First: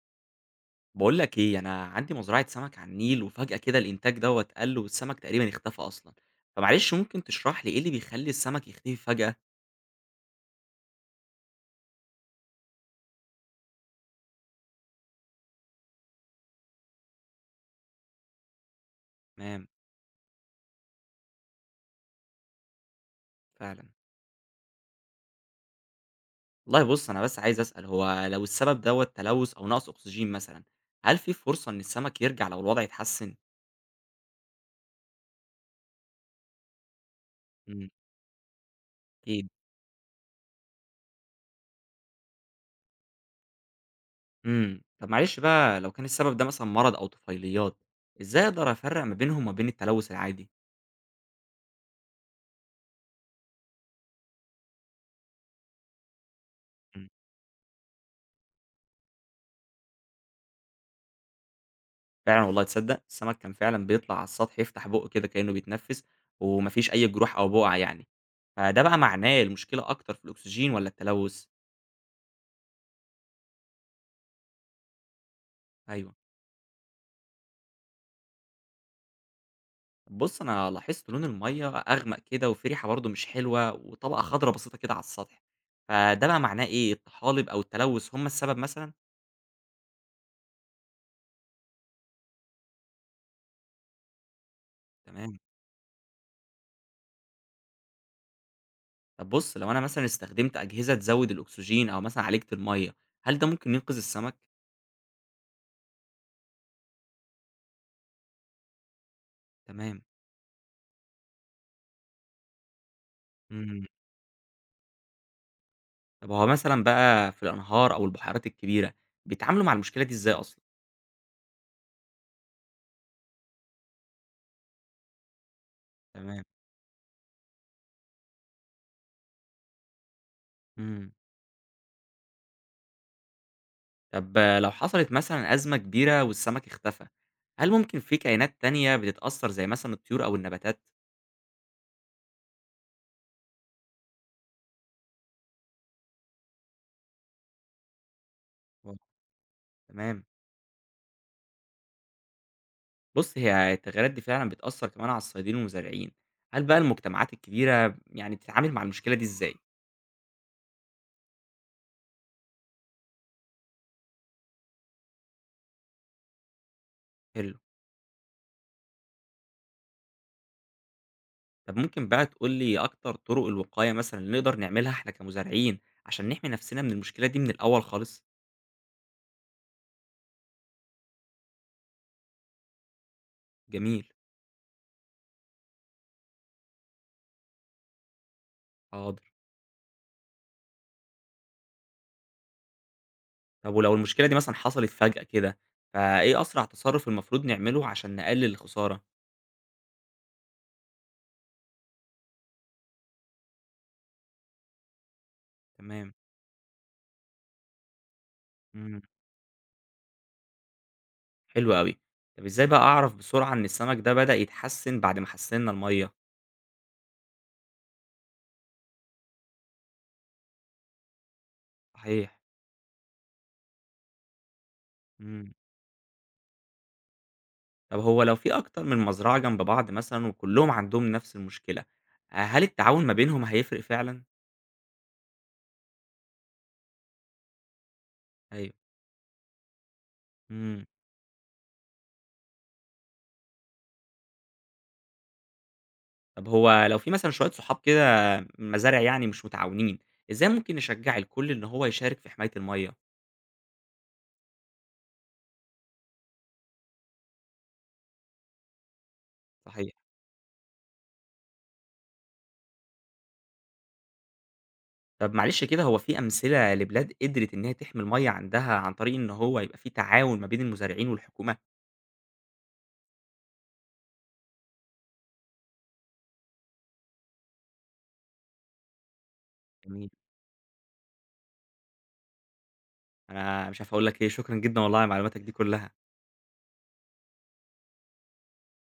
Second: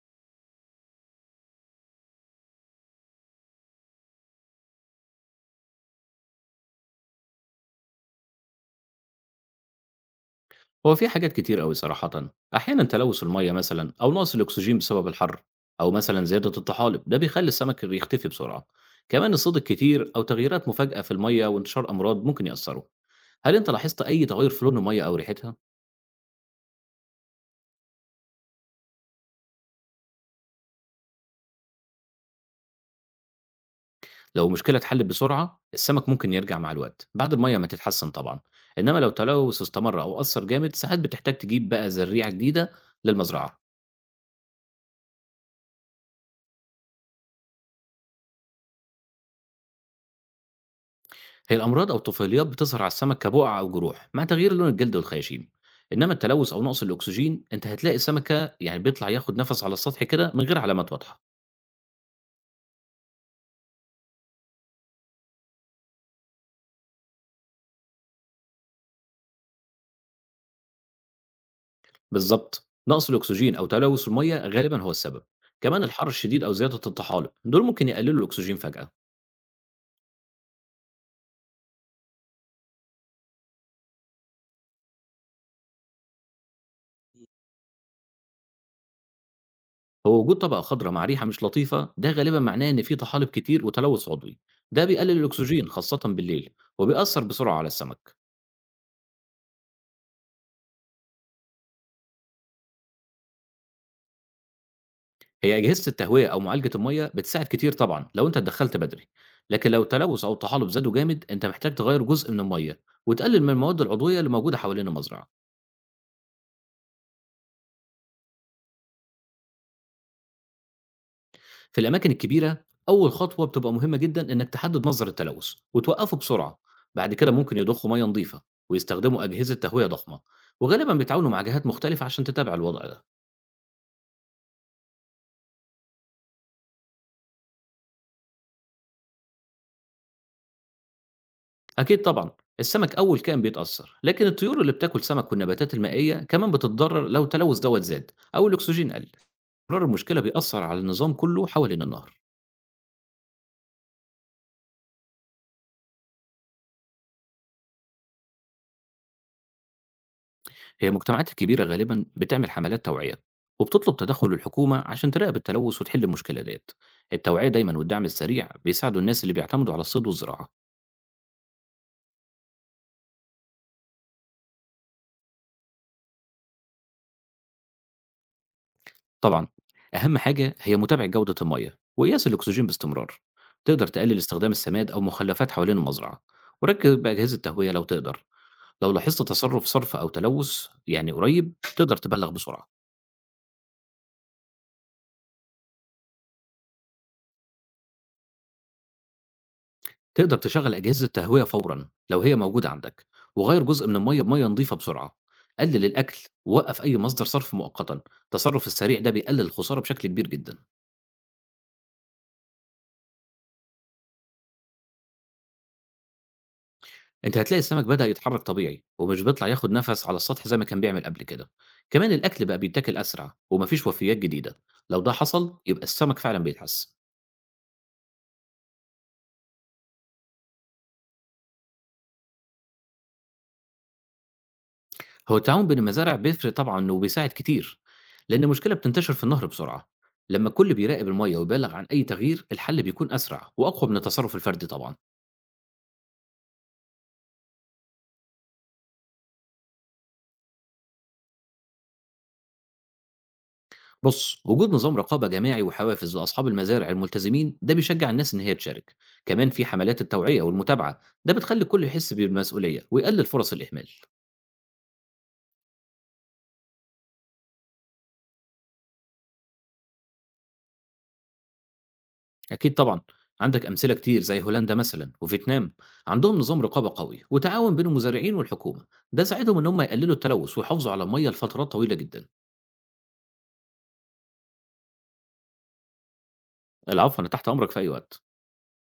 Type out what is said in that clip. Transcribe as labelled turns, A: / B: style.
A: بقول لك ايه، انا عندي مزرعه سمك على النيل، وفجاه كده الانتاج دوت قل، والسمك تقريبا اختفى اصلا. فمعلش، ممكن تشرح لي ايه اللي بيخلي السمك يختفي فجاه؟
B: هو في حاجات كتير أوي صراحة، أحيانًا تلوث المَيّة مثلًا أو نقص الأكسجين بسبب الحَر، أو مثلًا زيادة الطحالب، ده بيخلّي السمك بيختفي بسرعة، كمان الصيد
A: تمام.
B: الكتير أو تغييرات مفاجئة في المَيّة وانتشار أمراض ممكن يأثّروا، هل أنت
A: فعلا.
B: لاحظت أي تغيُّر في لون المَيّة أو ريحتها؟
A: والله بص، انا بس عايز اسال، هو لو السبب دوت تلوث او نقص اكسجين مثلا، هل في فرصه ان السمك يرجع لو الوضع اتحسن؟
B: لو المشكلة اتحلّت بسرعة السمك ممكن يرجع مع الوقت، بعد المَيّة ما
A: امم.
B: تتحسّن طبعًا، إنّما لو
A: اكيد.
B: التلوث استمر أو أثّر جامد ساعات بتحتاج تجيب بقى زريعة جديدة للمزرعة.
A: طب معلش بقى، لو كان السبب ده مثلا مرض او طفيليات، ازاي اقدر افرق ما بينهم وما بين التلوث العادي؟
B: هي الأمراض أو الطفيليات بتظهر على السمك كبقع أو جروح مع تغيير لون الجلد والخياشيم. إنما التلوث أو نقص
A: إمم.
B: الأكسجين أنت هتلاقي السمكة يعني بيطلع ياخد نفس على السطح كده من غير علامات واضحة.
A: فعلًا والله تصدّق! السمك كان فعلًا بيطلع على السطح يفتح بُقّه كده كإنه بيتنفّس، وما فيش أي جروح أو بُقع يعني، فده بقى معناه المشكلة أكتر في الأكسجين والّا التلوث؟
B: بالظبط نقص الأكسجين أو تلوث المية غالبا هو السبب. كمان الحر
A: أيوه.
B: الشديد أو زيادة الطحالب دول ممكن يقللوا الأكسجين فجأة.
A: بُص، أنا لاحظت لون المَيّة أغمق كده، وفي ريحة برضه مش حلوة، وطبقة خضرا بسيطة كده على السطح، فده بقى معناه إيه، الطحالب أو التلوث هم السبب مثلًا؟
B: هو وجود طبقة خضراء مع ريحة مش لطيفة ده غالبا معناه إن في طحالب كتير وتلوث عضوي، ده بيقلل
A: تمام.
B: الأكسجين خاصة بالليل وبيأثر بسرعة على السمك.
A: طب بُص، لو أنا مثلًا استخدمت أجهزة تزوّد الأكسجين أو مثلًا عالجت المَيّة، هل ده ممكن ينقذ السمك؟
B: هي أجهزة التهوية أو معالجة المَيّة بتساعد كتير طبعًا لو أنت اتدخّلت بدري، لكن لو
A: تمام.
B: التلوث أو الطحالب زادوا جامد أنت محتاج تغيّر جزء من المَيّة وتقلل من المواد
A: إمم.
B: العضوية اللي موجودة حوالين المزرعة.
A: طب هو مثلًا بقى في الأنهار أو البحيرات الكبيرة، بيتعاملوا مع المشكلة دي إزاي أصلًا؟
B: في الأماكن الكبيرة أول خطوة بتبقى مهمة جدًا إنك تحدد مصدر التلوث وتوقّفه
A: تمام.
B: بسرعة، بعد كده ممكن يضخوا مَيّة نضيفة ويستخدموا أجهزة تهوية ضخمة، وغالبًا
A: إمم.
B: بيتعاونوا مع جهات مختلفة عشان تتابع الوضع ده.
A: طب لو حصلت مثلًا أزمة كبيرة والسمك اختفى، هل ممكن في كائنات تانية بتتأثر زي مثلًا الطيور أو النباتات؟
B: أكيد طبعًا، السمك أول كائن بيتأثّر، لكن الطيور اللي بتاكل سمك والنباتات المائية كمان بتتضرر لو التلوث دوّة زاد أو الأكسجين
A: آه.
B: قَل. تكرار المشكلة
A: تمام.
B: بيأثر على النظام كله حوالين النهر.
A: بُص، هي التغييرات دي فعلًا بتأثر كمان على الصيادين والمزارعين. هل بقى المجتمعات الكبيرة يعني بتتعامل مع المشكلة دي إزاي؟
B: هي المجتمعات الكبيرة غالبا بتعمل حملات توعية وبتطلب تدخل الحكومة عشان تراقب التلوث وتحل المشكلة ديت. التوعية
A: حلو.
B: دايما والدعم السريع بيساعدوا الناس اللي بيعتمدوا على الصيد والزراعة.
A: طب ممكن بقى تقول لي أكتر طرق الوقاية مثلًا اللي نقدر نعملها إحنا كمزارعين، عشان نحمي نفسنا من المشكلة دي من الأول خالص؟
B: طبعا، أهم حاجة هي متابعة جودة المية وقياس الأكسجين باستمرار، تقدر
A: جميل.
B: تقلل استخدام السماد أو مخلفات حوالين المزرعة وركب أجهزة تهوية لو تقدر. لو
A: حاضر.
B: لاحظت تصرف صرف أو تلوث يعني قريب تقدر تبلغ بسرعة.
A: طب ولو المشكلة دي مثلًا حصلت فجأة كده، فإيه أسرع تصرُّف المفروض نعمله عشان نقلل الخسارة؟
B: تقدر تشغّل أجهزة تهوية فورًا لو هي موجودة عندك، وغيّر جزء من المَيّة بمَيّة نضيفة بسرعة، قلِّل
A: تمام.
B: الأكل ووقّف أي مصدر صرف مؤقتًا، التصرُّف السريع
A: إمم.
B: ده بيقلِّل الخسارة بشكل كبير جدًا.
A: حلو أوي. طب إزاي بقى أعرف بسرعة إن السمك ده بدأ يتحسن بعد ما حسِّنّا المَيّة؟
B: أنت هتلاقي السمك بدأ يتحرّك طبيعي ومش بيطلع ياخد نَفَس على السطح زي ما كان بيعمل قبل كده، كمان
A: صحيح.
B: الأكل بقى بيتاكل أسرع وما فيش وفيّات جديدة، لو ده
A: إمم.
B: حصل يبقى السمك فعلًا بيتحسن.
A: طب هو لو في أكتر من مزرعة جنب بعض مثلًا وكلّهم عندهم نفس المشكلة، هل التعاون ما بينهم هيفرق فعلًا؟
B: هو التعاون بين المزارع بيفرق طبعًا وبيساعد كتير، لأن
A: أيوه.
B: المشكلة بتنتشر في النهر بسرعة. لما الكل
A: إمم.
B: بيراقب المَيَّة ويبلّغ عن أي تغيير، الحل بيكون أسرع وأقوى من التصرف الفردي طبعًا.
A: طب هو لو في مثلًا شوية صحاب كده مزارع يعني مش متعاونين، إزاي ممكن نشجّع الكل إن هو يشارك في حماية المَيّة؟
B: بُص، وجود نظام رقابة جماعي وحوافز لأصحاب المزارع الملتزمين، ده بيشجّع الناس إن هي تشارك. كمان في
A: صحيح.
B: حملات التوعية والمتابعة، ده بتخلّي الكل يحس بالمسؤولية ويقلل فرص الإهمال.
A: طب معلش كده، هو في أمثلة لبلاد قدرت إن هي تحمي المَيّة عندها عن طريق إن هو يبقى في تعاون ما بين المزارعين والحكومة؟
B: أكيد طبعًا، عندك أمثلة كتير زي هولندا مثلًا وفيتنام، عندهم نظام رقابة قوي وتعاون بين المزارعين والحكومة، ده ساعدهم إن هم
A: جميل.
B: يقللوا التلوث ويحافظوا على المَيَّة لفترات طويلة جدًا.
A: أنا مش عارف أقول لك إيه، شكرًا جدًا والله على معلوماتك دي كلها.
B: العفو، أنا تحت أمرك في أي وقت.